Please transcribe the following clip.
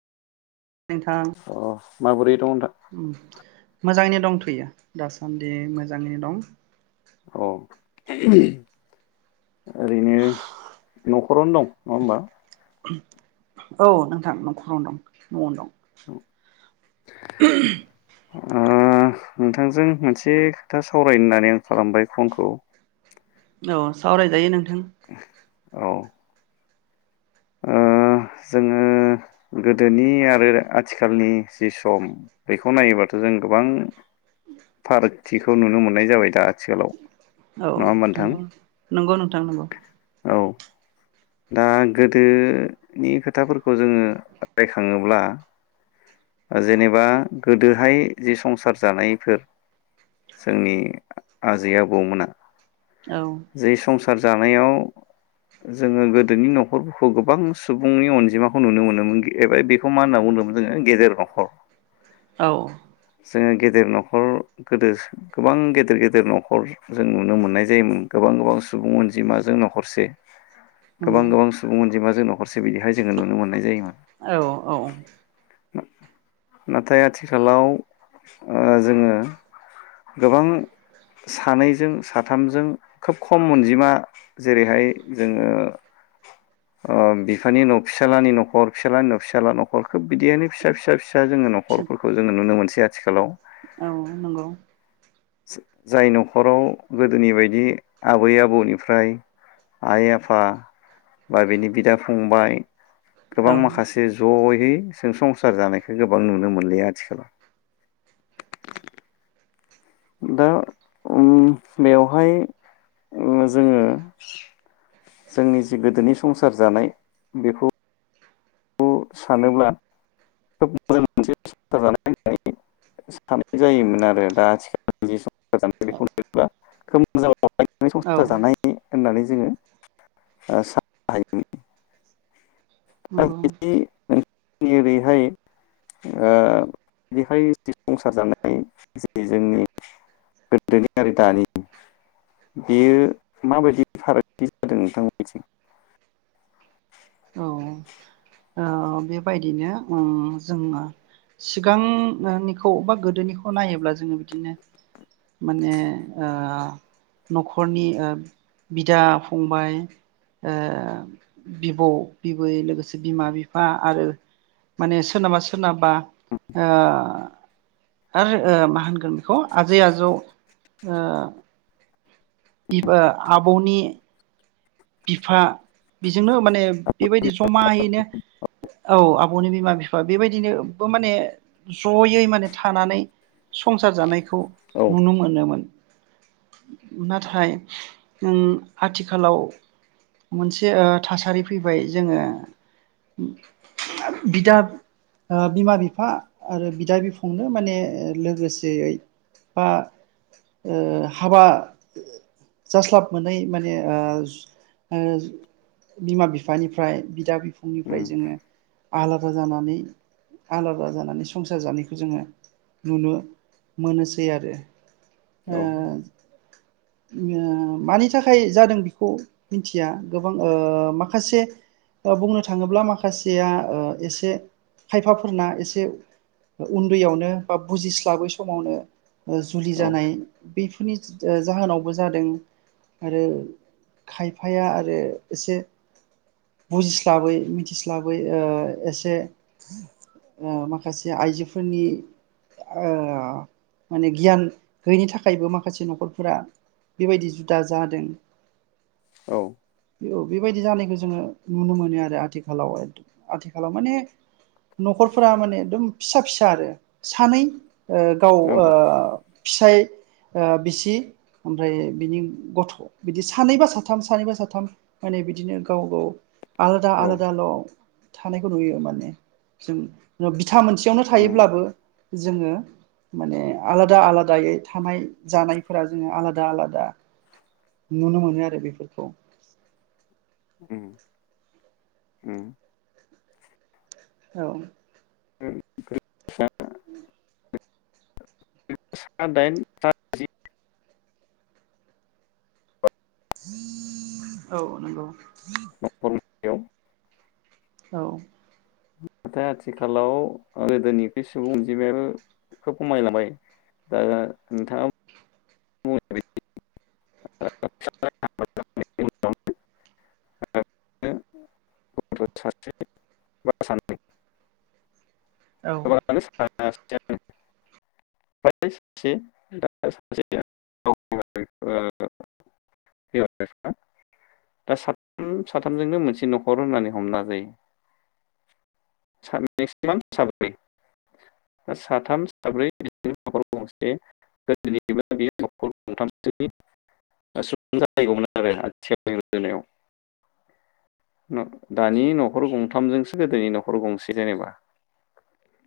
नोंथां अ माबोरै दं नोंथां? ओम मोजाङैनो दंथयो दासान्दि मोजाङै दं औ ओरैनो नखरावनो दं नङा होमबा औ नोंथां नखरावनो दं नआवनो दं [unintelligible] ओह नोंथांजों मोनसे खोथा सावरायनो होननानै आं खालामबाय फनखौ औ सावरायजायो ना [inaudible] औ ओ जोङो गोदोनि आरो आथिखालनि जि सम बेखौ नायोबाथ' जों गोबां फारागथिखौ नुनो मोननाय जाबाय दा आथिखालाव औ नङा होमबा नोंथां? थंगौ नंगौ नोंथां नंगौ औ दा गोदोनि खोथाफोरखौ जोङो रायखाङोब्ला जेनेबा गोदोहाय जि संसार जानायफोर जोंनि आजै आबौमोना औ जै संसार संसार जानायाव जोङो गोदोनि न'खरफोरखौ गोबां सुबुंनि अनजिमाखौ नुनो मोनोमोन एब बेखौ मा होनना बुंदोंमोन जोङो गेदेर न'खर औ जोंङो गेदेर न'खर गोदो गोबां गेदेर गेदेर न'खर जों नुनो मोननाय जायोमोन गोबां गोबां सुबुं अनजिमाजों न'खरसे । नंगौ गोबां गोबां सुबुं अनजिमा जों न'खरसे बिदिहाय जो नुनो मोननाय जायोमोन । औ औ नाथाय आथिखालाव ओ जोंङो गोबां सानैजों साथामजों खोब खम अनजिमा जेरैहाय जोंङो ओ बिफानि न' फिसालानि न'खर फिसालानि न' फिसाला न'खर खोब बिदिहायनो फिसा फिसा फिसा जोंंङो न'खरफोरखौ जोंङो नुनो मोनसै । आथिखालाव औ नंगौ । जाय न'खराव गोदोनि बायदि आबै आबौनिफ्राय आइ आफा बा बिनि बिदा फंबाय गोबां औ माखासे ज'है जों संसार जानायखौ गोबां नुनो मोनलिया आथिखालाव । दा बेवहाय जोंङो जोंनि जि गोदोनि संसार जानाय बेखौ सानोब्ला खोब मोजां मोनसें जानाय होननानै सानाय जायोमोन आरो दा आथिखाल सम गोजाम [unintelligible] [unintelligible] [inaudible] औ संसार जानाय होननानै जोंङो साननो हायो नंगौ नोंनि ओरैहाय ओ बेहाय संसार जानाय जि जोंनि गोदोनि आरो दानि बेयो माबायदि फारागथि जादों नोंथांमोननिथिं? औ ओ बेबायदिनो उम्म जोंङो सिगांनिखौ बा गोदोनिखौ नायोब्ला जोंङो बिदिनो माने ओ न'खरनि ओ बिदा फंबाय ओ बिब' बिबै लोगोसे बिमा बिफा आरो माने सोरनाबा सोरनाबा ओ आरो मा होनगोन बेखौ आजै आजौ ओ बिबो आबौनि बिफा जोंनो माने बेबायदि जमायैनो औ आब'नि बिमा बिफा बेबायदिनोबो माने जयै माने थानानै संसार जानायख खौ औ नुनो मोनोमोन । नाथाय उम्म आथिखालाव मोनसे थासारि फैबाय जोंङो बिदा बिमा बिफा आरो बिदा बिफंनो माने लोगोसेयै बा हाबा जास्लाब मोनै माने ओ ओ बिमा बिफानिफ्राय बिदा बि फंनिफ्राय उम जोंङो आलादा जानानै आलादा जानानै संसार जानायखौ जोंङो नुनो मोनोसै आरो । औ ओ ओ मानि थाखाय जादों बिखौ मिथिया गोबां ओ माखासे बुंनो थाङोब्ला माखासेया ओ एसे खायफाफोरना एसे उन्दैयावनो बा बुजिस्लाबै समावनो जुलि औ जानाय बेफोरनि जाहोनावबो जादों आरो खायफाया आरो एसे बुजिस्लाबै मिथिस्लाबै एसे माखासे आइजोफोरनि माने गियान गैयिनि थाखायबो माखासे न'खरफोरा बेबायदि जुदा जादों। औ बे बेबायदि जानायखौ जोङो नुनो मोनो आरो आथिखालाव आथिखालाव माने न'खरफोरा माने एकदम फिसा फिसा आरो सानै गाव औ फिसाय ओ बिसि ओमफ्राय बिनि गथ' बिदि सानैबा साथाम सानैबा साथाम माने बिदिनो गाव गाव आलादा औ आलादा ल' थानायखौ नुयो माने जों बिथथा मोनसेयावनो उम थायोब्लाबो जोङो माने आलादा आलादायै थानाय जानायफोरा जोङो आलादा आलादा नुनो मोनो आरो बेफोरखौ। उम उम औ उम सा दाइन सा जि औ नंगौ। न'खरनियाव औ जा आथिखालाव ओ गोदोनिखुइ सुबुं अनजिमायाबो खोब खमायलांबाय दा नोंथाङा [unintelligible] बा सासे बा सानै औ [unintelligible] [unintelligible] ओ [unintelligible] दा साथाम साथामजोंनो मोनसे न'खर होननानै हमना लाजायो। मेक्सिमाम साब्रै साथाम, साब्रै न'खर गंसे गोदोनि बादि न'खर गंथामसो सुबुं जालायगौमोन आरो आथिखालनि रुजुनायाव। न' दानि न'खर गंथामजोंसो गोदोनि न'खर गंसे जेनेबा